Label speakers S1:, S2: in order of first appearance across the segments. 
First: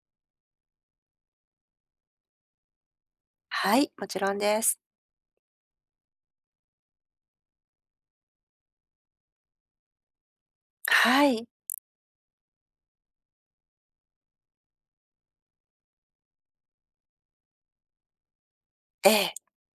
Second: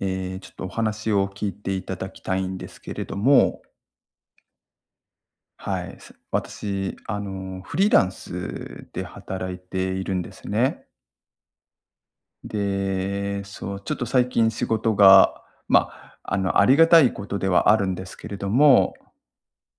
S1: ええ、ちょっと、お話を聞いていただきたいんですけれども。
S2: はい、もちろんです。
S1: はい、私、あの、フリーランスで働いているんですね。
S2: はい。
S1: で、そう、ちょっと、最近仕事が、ま、あの、ありがたいことではあるんですけれども、
S2: ええ。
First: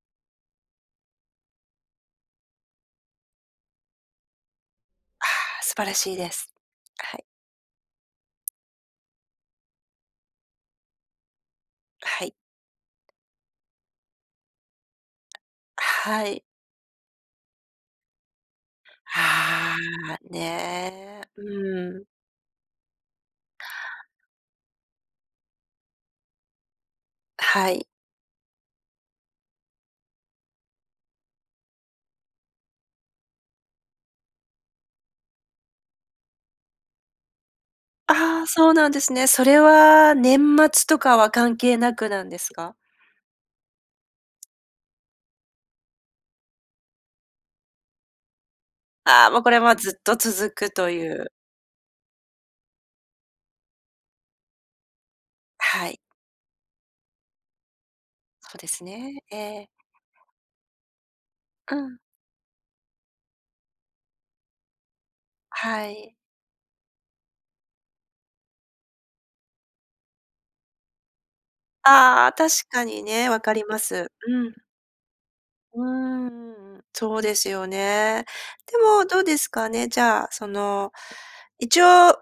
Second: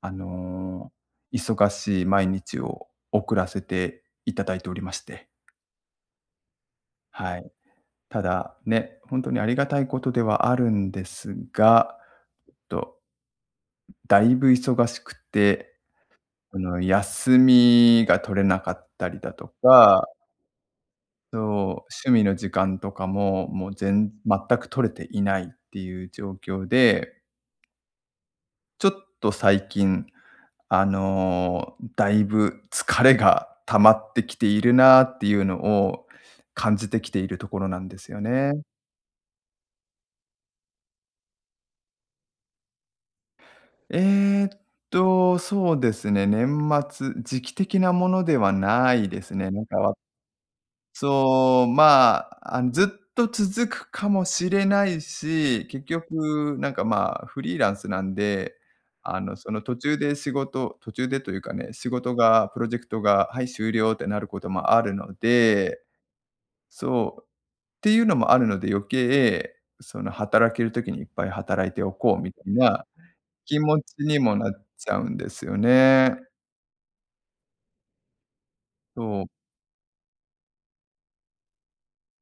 S1: あの、忙しい毎日を送らせていただいておりまして。
S2: ああ、素晴らしいです。はい。
S1: はい。ただ、ね、本当にありがたいことではあるんですが、
S2: はい。
S1: っとだいぶ忙しくて、
S2: はい。
S1: その、休みが取れなかったりだと
S2: あ
S1: か。
S2: あ、ね
S1: そ
S2: え、
S1: う、
S2: うん。
S1: 趣味の時間とかも、もう、ぜん全く取れていないっていう状況で。
S2: はい。
S1: ちょっと、最近、あの、だいぶ疲れが溜まってきているなあっていうのを感じてきているところなんですよ
S2: ああ、
S1: ね。
S2: そうなんですね。それは年末とかは関係なくなんですか？
S1: えっと、そうですね、年末、時期的なものではないで
S2: ああ、
S1: す
S2: もう、
S1: ね。
S2: これ
S1: なん
S2: は
S1: か、
S2: ず
S1: わ
S2: っと続くという。
S1: そう、まあ、ずっと続くかもしれないし、結
S2: はい。
S1: 局、なんか、ま、フリーランスなん
S2: そ
S1: で、
S2: うです
S1: あ
S2: ね。
S1: の、
S2: え
S1: その、
S2: え。
S1: 途中で仕事、途中でというかね、
S2: う
S1: 仕
S2: ん。
S1: 事がプロジェクトが、はい、終了ってなることもあるので
S2: はい。
S1: そうっていうのもあるので、余計、その、働ける時にいっぱい働いておこう
S2: あ
S1: み
S2: あ、
S1: た
S2: 確
S1: い
S2: か
S1: な
S2: にね、わか
S1: 気
S2: りま
S1: 持ち
S2: す。
S1: に
S2: う
S1: もな
S2: ん。
S1: っちゃうんですよ
S2: うーん、う
S1: ね。
S2: んうん、そうですよね。でも、ど
S1: そ
S2: う
S1: う。
S2: ですかね、じゃあ、その、一応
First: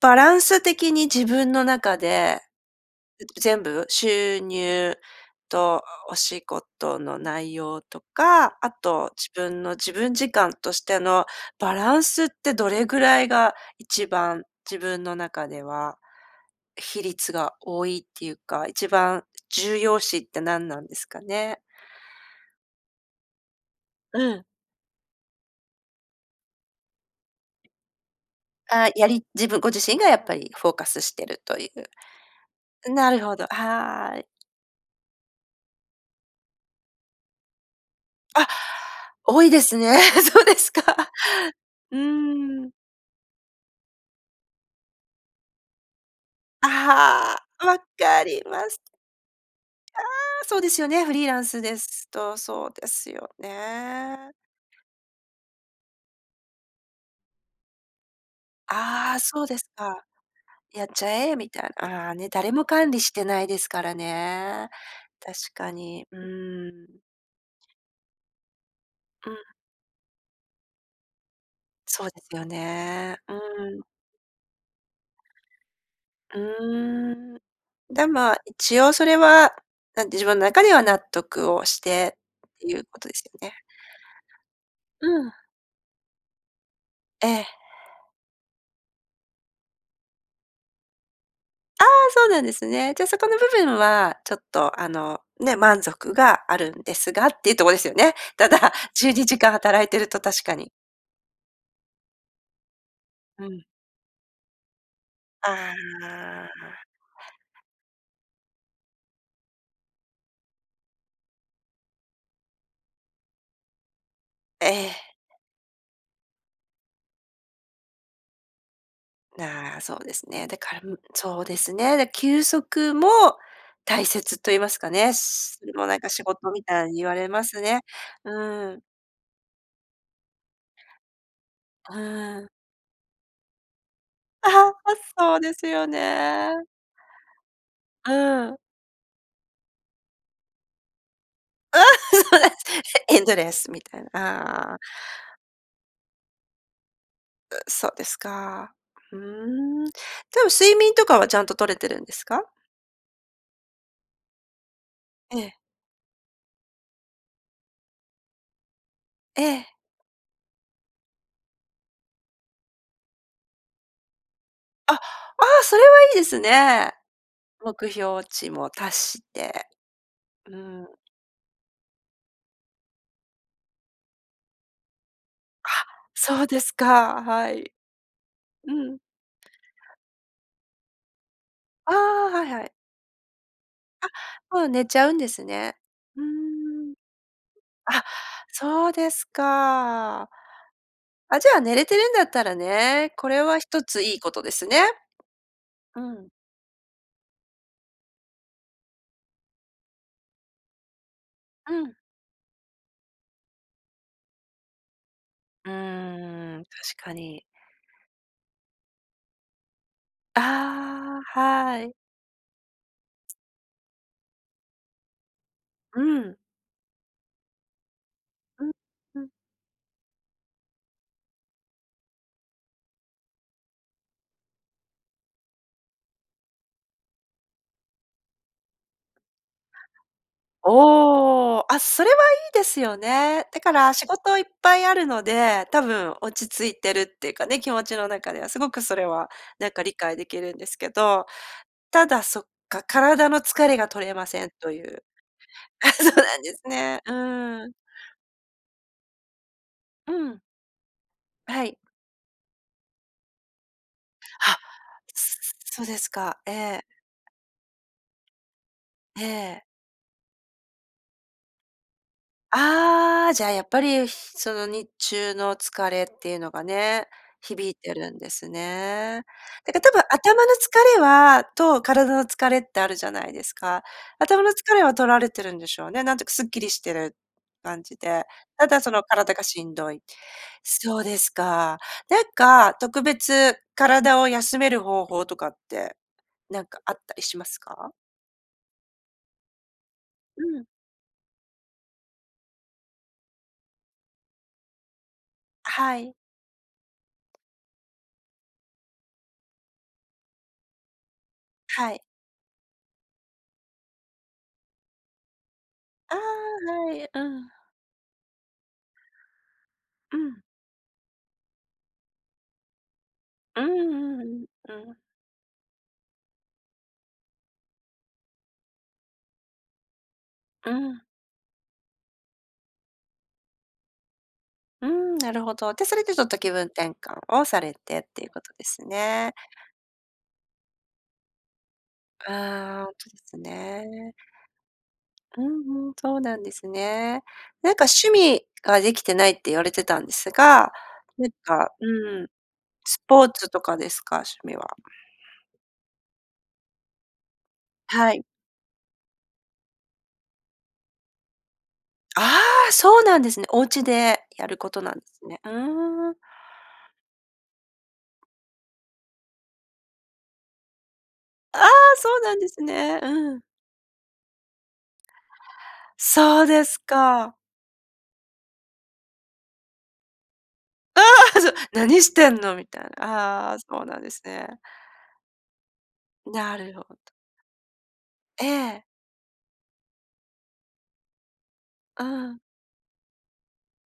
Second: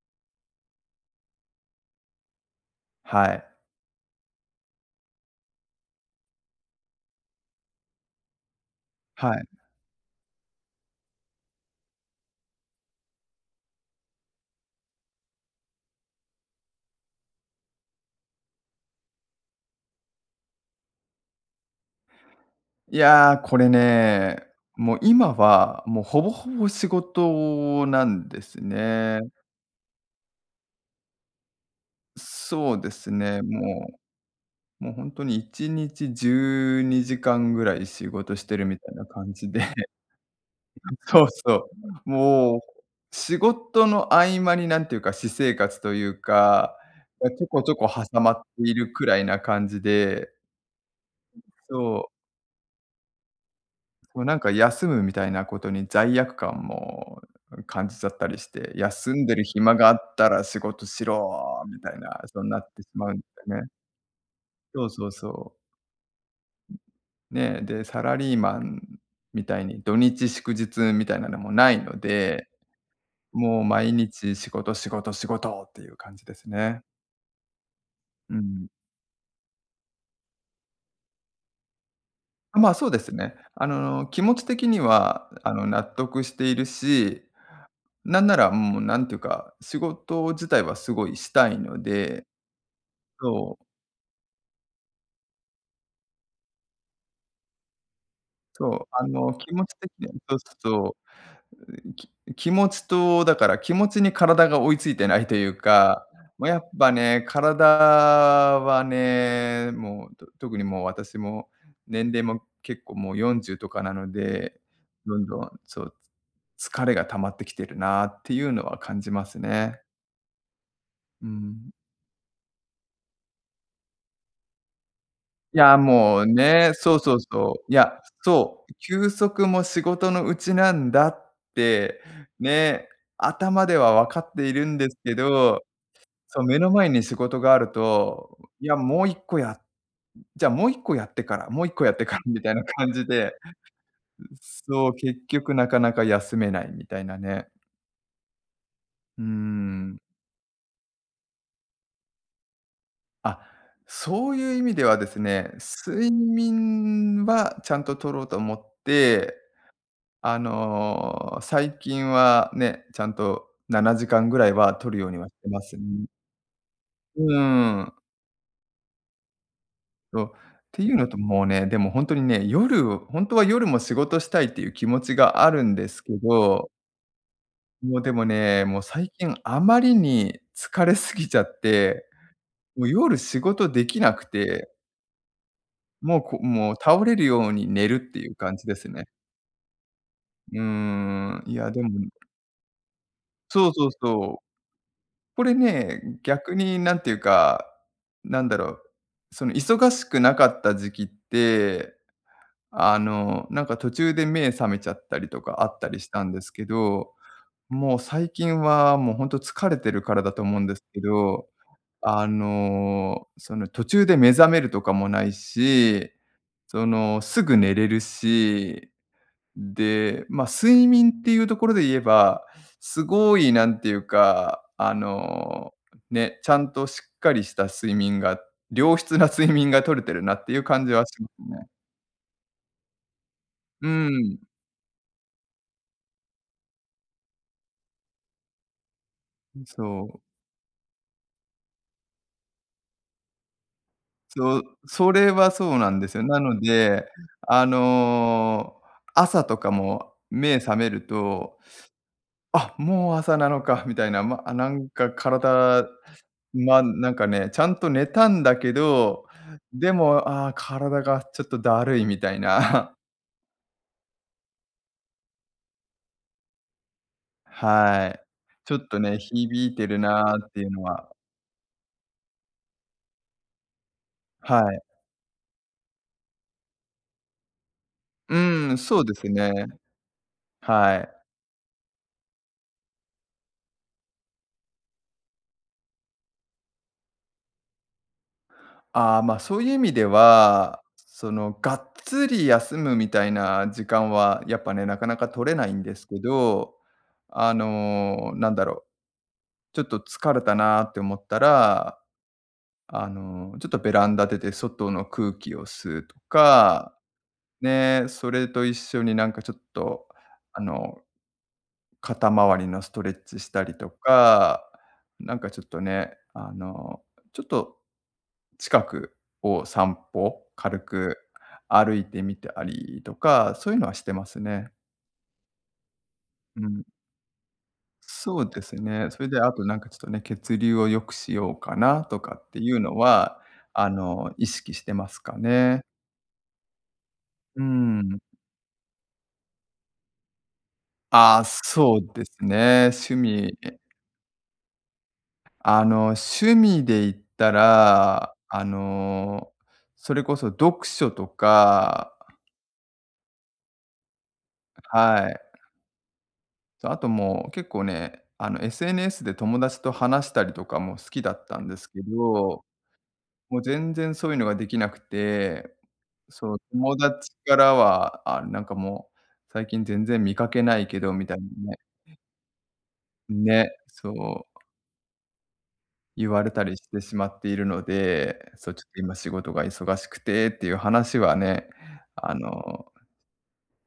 S2: バランス的に自分の中で
S1: はい。
S2: 全部収入とお仕事の内容とか、あと自
S1: はい。
S2: 分の自分時間としてのバランスってどれぐらいが1番自分の中では、比率が多いっていうか、1番重要視って何なんですかね。
S1: いや、これ
S2: う
S1: ね、
S2: ん。
S1: もう、今は、もう、ほぼほぼ仕事なんです
S2: あ、や
S1: ね。
S2: り自分、ご自身が、やっぱり、フォーカスしているとい
S1: そうで
S2: う。な
S1: す
S2: るほ
S1: ね、
S2: ど、
S1: も
S2: はい。
S1: う。もう、本当に1日12時間ぐらい仕事し
S2: あ、
S1: てるみたいな感
S2: 多い
S1: じで。
S2: ですね、そうですか。
S1: そうそ
S2: う
S1: う。もう、
S2: ん。
S1: 仕事の合間になんていうか私生活というか、こう
S2: あ
S1: ちょこ
S2: あ、
S1: ちょ
S2: 分
S1: こ挟
S2: か
S1: ま
S2: り
S1: って
S2: ま
S1: い
S2: す。
S1: るくらいな感じ
S2: あ
S1: で。
S2: あ、そうですよね、フリーランスで
S1: そう。
S2: すとそうですよ
S1: もう、
S2: ね。
S1: なんか、休むみたいなことに罪悪感も感じちゃったりして「休
S2: ああ、
S1: んで
S2: そ
S1: る
S2: うです
S1: 暇があ
S2: か、
S1: ったら仕
S2: や
S1: 事
S2: っ
S1: し
S2: ちゃえみた
S1: ろ」
S2: い
S1: みたい
S2: な、ああ、
S1: な、
S2: ね、
S1: そう
S2: 誰
S1: な
S2: も
S1: ってし
S2: 管理
S1: ま
S2: し
S1: うんで
S2: てない
S1: すよ
S2: で
S1: ね。
S2: すからね、
S1: そうそう
S2: 確
S1: そう。
S2: かに、うーん。
S1: ね、で、サラリーマン
S2: うん。
S1: みたいに土日祝日みたいなのもないの
S2: そうですよ
S1: で。
S2: ね。う
S1: もう、
S2: ん。
S1: 毎日仕事仕事仕事っていう感じで
S2: う
S1: すね。
S2: ーん、で、ま
S1: う
S2: あ、
S1: ん。
S2: 一応それは、なんで自分の中では納得をして
S1: あ、
S2: って
S1: まあ、
S2: いう
S1: そうで
S2: こと
S1: す
S2: ですよ
S1: ね。
S2: ね。
S1: あの、気持ち的に
S2: う
S1: は、
S2: ん。
S1: あの、納得しているし、
S2: ええ。
S1: なんなら、もう、なんていうか、仕事自体はすごいしたいの
S2: ああ、
S1: で、
S2: そうなんですね。じゃあ、そこの部
S1: そう。
S2: 分は、ちょっと、あのね、満足があるんですがっていうとこですよね。た
S1: そ
S2: だ、
S1: う、あ
S2: じゅうに
S1: の、
S2: じか
S1: 気
S2: ん
S1: 持ち
S2: 働い
S1: 的
S2: て
S1: に
S2: る
S1: は
S2: と
S1: そう
S2: 確
S1: す
S2: か
S1: る
S2: に。
S1: と、き気持ちとだ
S2: う
S1: から
S2: ん。
S1: 気持ちに体が追いついてないという
S2: あ
S1: か、ま、やっ
S2: あ。
S1: ぱね、体はね、もう、特に、もう、私も年齢も結構もう40とかなので、
S2: ええ。
S1: どんどん、そう、疲れが溜まってきてるなっていうのは感じます
S2: なあ、
S1: ね。
S2: そうですね。だから
S1: う
S2: そうで
S1: ん。
S2: すね。だ、休息も大切と言いますかね、
S1: い
S2: それ
S1: や、
S2: も、なんか、
S1: も
S2: 仕
S1: う
S2: 事み
S1: ね、
S2: たい
S1: そう
S2: に言わ
S1: そう
S2: れま
S1: そ
S2: す
S1: う。い
S2: ね。
S1: や、
S2: う
S1: そう、
S2: ーん。
S1: 休息も仕事のうちなんだって、
S2: ああ。
S1: ね、頭ではわかって
S2: あ
S1: いる
S2: は、
S1: んで
S2: あ、
S1: すけ
S2: そうで
S1: ど、
S2: すよ
S1: その、目
S2: ね。
S1: の前に仕事がある
S2: う
S1: と、
S2: ん。
S1: いや、もう1個や、じゃあ、もう1個やってから、もう1個やってからみたいな感じ
S2: エンド
S1: で。
S2: レスみたいな。ああ。
S1: そう、結局なかなか休めないみたいなね。
S2: う、そうですか。うー
S1: うー
S2: ん、で
S1: ん。
S2: も睡眠とかはちゃんと取れてるんですか？
S1: あ、そういう意味ではです
S2: え
S1: ね、
S2: え。
S1: 睡眠はちゃんと取ろうと思って、
S2: ええ。
S1: あの、最近はね、ちゃんと7時間ぐらいは
S2: あ。
S1: 取る
S2: あ
S1: ようにはしてま
S2: あ、
S1: す。
S2: それはいいですね。
S1: うー
S2: 目
S1: ん。
S2: 標値も達して。
S1: そっ
S2: う
S1: てい
S2: ん。
S1: うのと、もうね、でも、ほんとにね、夜、ほんとは夜も仕事したいっていう気持ちがある
S2: あ、
S1: んですけ
S2: そうで
S1: ど。
S2: すか、はい。
S1: もう、でもね、
S2: う
S1: もう、
S2: ん。
S1: 最近あまりに疲れすぎ ちゃっ
S2: あ
S1: て、
S2: あ、はいはい。
S1: もう、夜仕事でき
S2: あ、
S1: なく
S2: もう
S1: て。
S2: 寝ちゃうんですね。
S1: も
S2: ふ
S1: う、
S2: ー
S1: こもう、
S2: ん。
S1: 倒れるように寝るっ
S2: あ、
S1: ていう感じです
S2: そう
S1: ね。
S2: ですか。
S1: うー
S2: あ、
S1: ん、
S2: じ
S1: い
S2: ゃあ、
S1: や、
S2: 寝
S1: で
S2: れて
S1: も
S2: るんだったらね、これは
S1: そ
S2: ひ
S1: う
S2: と
S1: そう
S2: ついいこ
S1: そう。
S2: とですね。
S1: これね、
S2: うん。
S1: 逆に何ていうか、なんだろう、その、忙しくなかった時期っ
S2: うん。
S1: て、あの、なんか、途中で目覚めちゃったりとかあ
S2: う
S1: ったりしたんです
S2: ーん、
S1: け
S2: 確
S1: ど、
S2: かに。
S1: もう、最近は、もう、本当疲れてるからだと思うんですけ
S2: ああ、
S1: ど、
S2: はい。
S1: あの、その、途中で目覚めるとかもない
S2: う
S1: し、
S2: ん。
S1: その、すぐ寝れる
S2: うん、
S1: し、
S2: うん。
S1: で、ま、睡眠っていうところでいえば、すごい何ていうか、あのね、ちゃんとしっかりした睡眠が良質な睡眠が
S2: [unintelligible]
S1: 取れてるなっていう感じはします
S2: おお、
S1: ね。
S2: あ、それはいいですよね。だか
S1: う
S2: ら仕事い
S1: ん。
S2: っぱいあるので、多分落ち着いてるっていうかね、気持ちの中では、すごくそれは、なん
S1: そ
S2: か、理解
S1: う。
S2: できるんですけど、ただ、そっか、体の疲れが取れません
S1: そう、
S2: という。
S1: それはそうな
S2: あ、
S1: んで
S2: そう
S1: すよ。
S2: な
S1: な
S2: んで
S1: の
S2: すね。
S1: で、
S2: うー
S1: あ
S2: ん。
S1: の、朝とか
S2: う
S1: も
S2: ん。
S1: 目覚めると、
S2: はい。
S1: あっ、もう朝なのかみたいな、ま、
S2: あ、
S1: なんか、
S2: そそそう
S1: 体、
S2: ですか。え
S1: ま、
S2: え。
S1: なんかね、ちゃんと寝たんだけ
S2: え
S1: ど、
S2: え。
S1: でも、ああ、体が、ちょっと、だるいみたいな。
S2: ああ、じゃあ、やっぱり、その、日中の疲れっていうのがね、響いて
S1: は
S2: るん
S1: い。
S2: です
S1: ちょっとね、
S2: ね。
S1: 響
S2: だ
S1: い
S2: から
S1: て
S2: 多
S1: る
S2: 分
S1: な
S2: 頭
S1: っ
S2: の
S1: ていうの
S2: 疲れ
S1: は
S2: はと、体の疲れってあるじゃないですか？頭の
S1: は
S2: 疲
S1: い。
S2: れは取られてるんでしょうね。なんというかかすっきりしてる感じで。た
S1: うん、
S2: だ、そ
S1: そ
S2: の、
S1: うです
S2: 体が
S1: ね。
S2: しんどい。
S1: は
S2: そうで
S1: い。
S2: すか。なんか、特別体を休める方法とかって、なんか、あったりしますか？
S1: ああ、まあ、そういう意味で
S2: うん。
S1: は、その、がっつり休むみたいな時間はやっぱね、なかなか取れないんで
S2: は
S1: す
S2: い。
S1: けど。あの、なんだろう、ちょっと疲れたなって思った
S2: は
S1: ら、
S2: い。
S1: あの、ちょっとベランダ出て外の空気を吸う
S2: あ
S1: と
S2: あ、は
S1: か、
S2: い。うん。
S1: ね、それと一緒に、なんか、ちょっと、
S2: うん。
S1: あの肩回りのストレッチし
S2: う
S1: たりと
S2: んうんうん。
S1: か、
S2: うん。
S1: なんか、ちょっとね、あの、ちょっと近くを散歩、
S2: う
S1: 軽
S2: ん。
S1: く歩いてみたりとか、そういうのはしてますね。
S2: うーん。なるほど。で、それでちょっと気
S1: う
S2: 分
S1: ん。
S2: 転換をされてっていうこ
S1: そう
S2: と
S1: で
S2: で
S1: す
S2: す
S1: ね。それ
S2: ね。
S1: で、あと、なんかちょっとね、血流を良くしようかなとかっていう
S2: ああ、
S1: の
S2: そうです
S1: は、あ
S2: ね。
S1: の、意識してますか
S2: う
S1: ね。
S2: んうん、そうなんですね。
S1: うー
S2: なんか趣
S1: ん。
S2: 味ができてないって言われてたんですが、なん
S1: ああ、
S2: か、
S1: そう
S2: う
S1: で
S2: ーん。
S1: すね。
S2: ス
S1: 趣
S2: ポーツと
S1: 味。
S2: かですか？趣味は。
S1: あの、趣味で言った
S2: はい。
S1: ら、あの、それこそ読書とか。
S2: ああ、そうなんですね。お家でやることなんです
S1: は
S2: ね。
S1: い。
S2: うーん。
S1: そ、あと、もう、結構ね、あの SNS で友達と話したりとかも好きだった
S2: あ
S1: ん
S2: あ、
S1: ですけ
S2: そうなんです
S1: ど、
S2: ね。うん。
S1: もう全然そういうのができなくて、
S2: そう
S1: そう、
S2: です
S1: 友達
S2: か。
S1: からは、ああ、なんかもう最近全然見かけない
S2: あ
S1: けど、みたい
S2: あ、
S1: な
S2: そう、何し
S1: ね。
S2: てんのみたいな、ああ、
S1: ね、
S2: そうなん
S1: そ
S2: です
S1: う。
S2: ね。
S1: 言われ
S2: な
S1: た
S2: る
S1: り
S2: ほ
S1: して
S2: ど。
S1: しまっているの
S2: え
S1: で、そう、ち
S2: え。
S1: ょっと、今仕事が忙しくてっていう話はね、
S2: あ
S1: あ
S2: あ。
S1: の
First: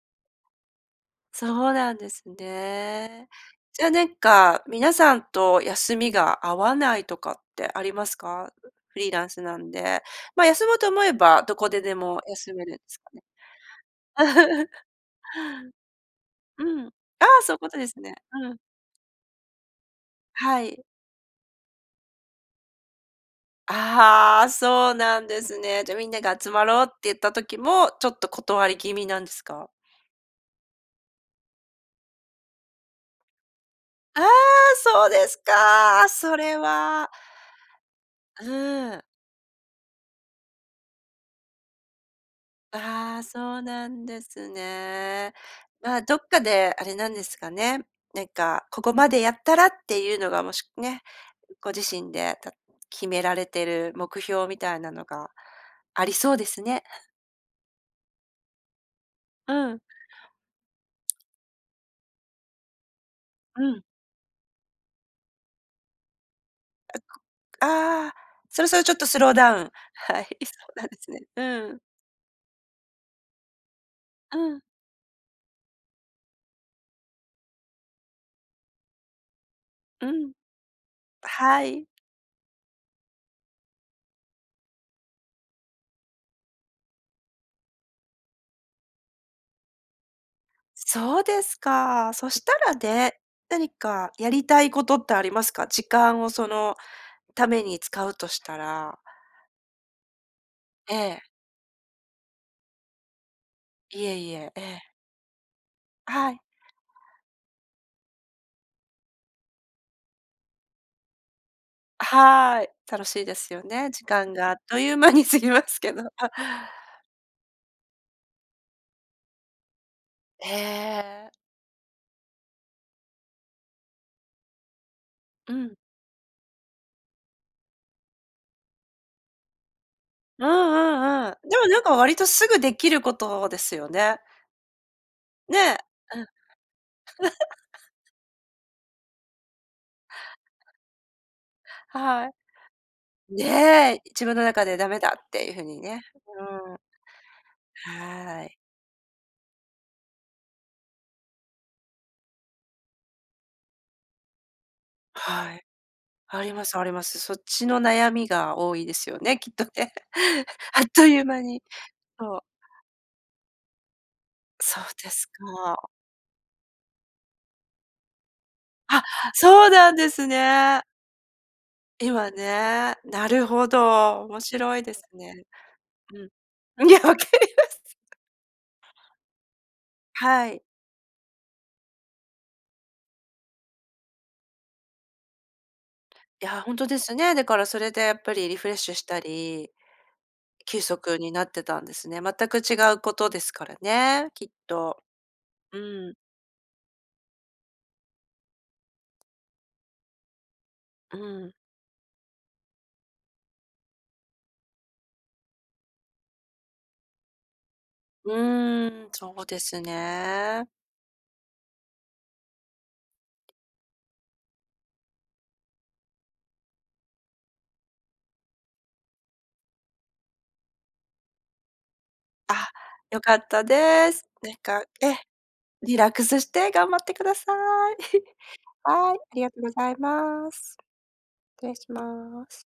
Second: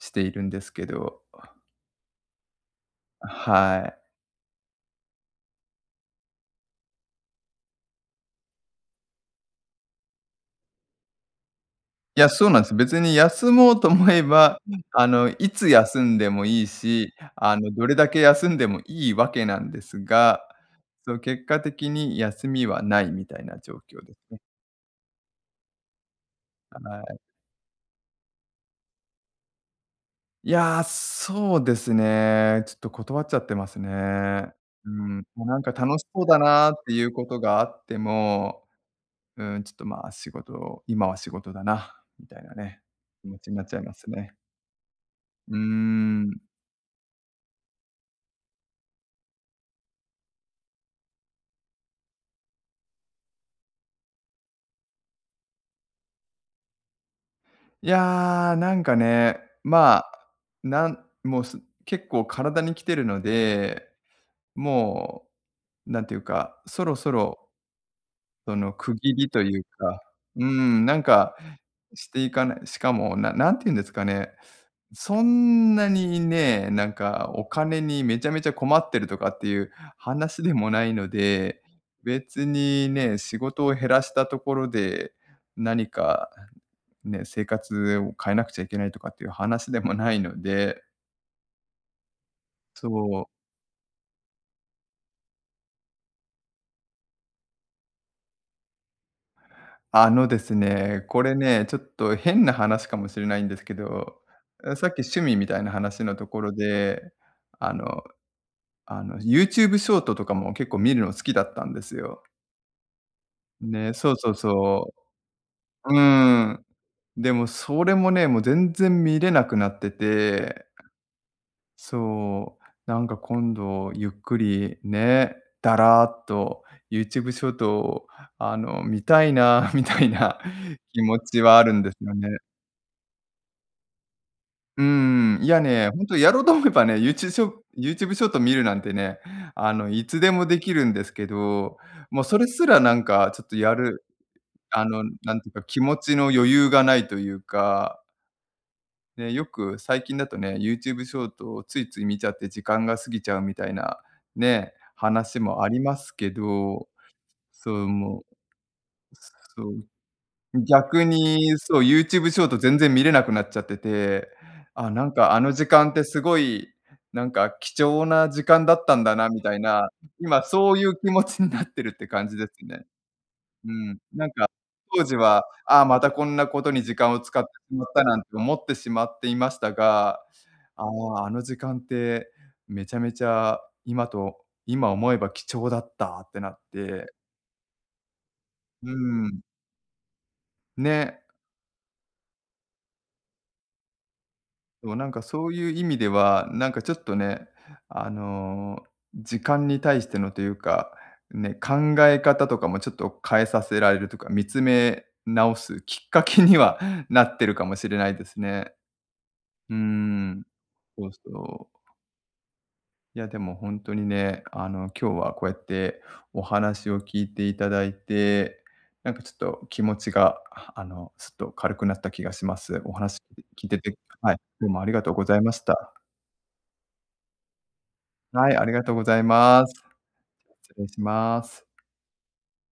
S1: しているんですけど。
S2: そうなんですね。じ
S1: は
S2: ゃ、
S1: い。
S2: なんか、皆さんと休みが合わないとかってありますか？う、フリーランスなんで、まあ、休もうと思えば、どこでで
S1: い
S2: も
S1: や、そう
S2: 休
S1: なん
S2: め
S1: す。
S2: るんで
S1: 別
S2: すか
S1: に
S2: ね。
S1: 休もうと思えば、あの、いつ休んでもい
S2: う
S1: い
S2: ん。あ
S1: し、
S2: あ、そうい
S1: あ
S2: うこ
S1: の、
S2: と
S1: ど
S2: で
S1: れ
S2: す
S1: だ
S2: ね。
S1: け休
S2: う
S1: ん
S2: ん。
S1: でもいいわけなんですが、
S2: はい。
S1: その、結果的に休みはないみたいな状況ですね。
S2: ああ、そうなんですね。じゃ、みんなが集まろうって
S1: は
S2: 言っ
S1: い。
S2: た時も、ちょっと、断り気味なんですか？
S1: いや、そうですね、ちょっと、断っちゃってます
S2: ああ、
S1: ね。う
S2: そう
S1: ん、
S2: です
S1: なんか、ま、楽し
S2: か、
S1: そう
S2: そ
S1: だ
S2: れ
S1: なってい
S2: は。
S1: うことがあっても、
S2: うん。
S1: うん、ちょっと、ま、仕事、今は仕事だなみたいなね、
S2: ああ、
S1: 気持ちに
S2: そ
S1: な
S2: う
S1: っちゃい
S2: な
S1: ま
S2: ん
S1: す
S2: で
S1: ね。
S2: すね。
S1: うー
S2: まあ、どっ
S1: ん。
S2: かであれなんですかね、なんか、ここまでやったらっていうのがもしね、ご自身でた決められてる目標みたいなのがありそうですね。
S1: いや、なんかね、
S2: うん。
S1: まあ、なんもうす結構体にきてるの
S2: うん。
S1: で、もう、なんていうか、そろそろ
S2: ああ、
S1: そ
S2: そろ
S1: の
S2: そろちょ
S1: 区
S2: っと
S1: 切
S2: ス
S1: り
S2: ロー
S1: と
S2: ダウ
S1: いう
S2: ン、
S1: か、
S2: はい、
S1: うー
S2: そうな
S1: ん、
S2: ん
S1: な
S2: で
S1: ん
S2: すね。
S1: か
S2: うん。
S1: していかないしかも、な何て言うんですかね、
S2: うん。
S1: そんなにね、なんかお金にめちゃめちゃ困ってるとかっていう
S2: うん。
S1: 話でもないので、
S2: はい。
S1: 別にね、仕事を減らしたところで、何かね、生活を変えなくちゃいけないとかっていう話でもないので。
S2: そうですか。そしたら
S1: そ
S2: ね、
S1: う。
S2: 何かやりたいことってありますか？時間をそのために使うとしたら。
S1: あのです
S2: え
S1: ね、こ
S2: え。
S1: れね、ちょっと変な話かもしれないんですけ
S2: いえ
S1: ど、
S2: いえ、え
S1: さ
S2: え。
S1: っき趣味みたいな話のと
S2: はい。
S1: ころで、あの、あのユーチューブショートとかも結構見るの好きだったんですよ。
S2: はい、楽しいですよね、
S1: ね、
S2: 時
S1: そうそ
S2: 間
S1: う
S2: があっとい
S1: そ
S2: う間に過ぎますけ
S1: う。う
S2: ど。
S1: ーん。でもそれもね、もう全然見れなくなって
S2: え
S1: て。
S2: え。
S1: そう、なんか今度ゆっくり、ね、
S2: うん。
S1: だらっとユーチューブショートをあの、見たいな、みたいな
S2: うんう
S1: 気持
S2: んうん、
S1: ち
S2: で
S1: はあ
S2: も
S1: る
S2: な
S1: ん
S2: ん
S1: で
S2: か
S1: すよ
S2: 割と
S1: ね。
S2: すぐできることですよね。
S1: うーん。いや
S2: ね、
S1: ね、ほんと
S2: うん。
S1: やろうと思えばね、ユーチューブショー ユーチューブショート見るなんてね、あの、いつでもできるんですけど、もう
S2: はい。
S1: それすらなんかちょっとや
S2: ね、
S1: る
S2: 自分の中で
S1: あ
S2: ダメ
S1: の
S2: だっ
S1: なん
S2: て
S1: て
S2: い
S1: い
S2: う
S1: うか、
S2: 風に
S1: 気持
S2: ね。
S1: ちの
S2: う
S1: 余裕がないというか
S2: ーん。はい。
S1: で、よく、最近だとね、ユーチューブショートをついつい見ちゃって時間が過ぎちゃうみたいな、ね、話
S2: は
S1: も
S2: い、
S1: ありますけ
S2: ありますあ
S1: ど、
S2: ります。そっち
S1: そ
S2: の
S1: う、
S2: 悩
S1: もう。
S2: みが多いですよね、きっ
S1: そ
S2: と
S1: う。
S2: ね。あっ
S1: 逆
S2: という間
S1: に
S2: に、
S1: そう、ユーチューブ
S2: そ
S1: シ
S2: う。
S1: ョート全然見れなくなっちゃってて、
S2: そう
S1: あ、な
S2: で
S1: ん
S2: す
S1: かあの時
S2: か。
S1: 間ってすごい、なんか貴重な時間だった
S2: あ、
S1: んだなみたい
S2: そう
S1: な、
S2: なんです
S1: 今そう
S2: ね。
S1: いう気持ちになってるって感
S2: 今
S1: じですね。
S2: ね、なる
S1: う
S2: ほ
S1: ーん、
S2: ど、
S1: なん
S2: 面
S1: か
S2: 白いで
S1: 当
S2: す
S1: 時は、
S2: ね。
S1: ああ、またこんなことに
S2: うん、い
S1: 時
S2: や、
S1: 間
S2: 分
S1: を
S2: か
S1: 使って
S2: りま
S1: し
S2: す。
S1: まった、なんて思ってしまっていましたが、
S2: はい。
S1: ああ、あの時間ってめちゃめちゃ今と今思えば貴重だったって
S2: い
S1: なっ
S2: や、ほんとで
S1: て。
S2: すね。だからそれでやっぱりリフレッ
S1: うー
S2: シュした
S1: ん。
S2: り、休息
S1: ね。
S2: になってたんですね、全く違うことですからね、きっ
S1: でも
S2: と、
S1: なんかそういう
S2: う
S1: 意味で
S2: ーん。
S1: はなんかちょっとね、あの、時間に対してのというか、
S2: うん。
S1: ね、考え方とかもちょっと変えさせられるとか、見つめ直すきっかけにはなってるかもしれないで
S2: う
S1: すね。
S2: ーん、そうで
S1: うー
S2: す
S1: ん、
S2: ね。
S1: そうそう。いやでもほんとにね、あの今日はこうやってお話を聞いていただいて、なんかちょっと気持ちがあのちょっと軽くなった気がしま
S2: あ、
S1: す。お話
S2: 良かった
S1: 聞いてて、
S2: です。
S1: はい、
S2: なん
S1: どうも
S2: か、
S1: ありがとう
S2: え、
S1: ございました。
S2: リラックスして頑張ってください。
S1: はい、ありがとうご
S2: は
S1: ざ
S2: い、あ
S1: い
S2: りがとう
S1: ま
S2: ご
S1: す。
S2: ざいま
S1: 失
S2: す。
S1: 礼しま
S2: 失
S1: す。
S2: 礼します。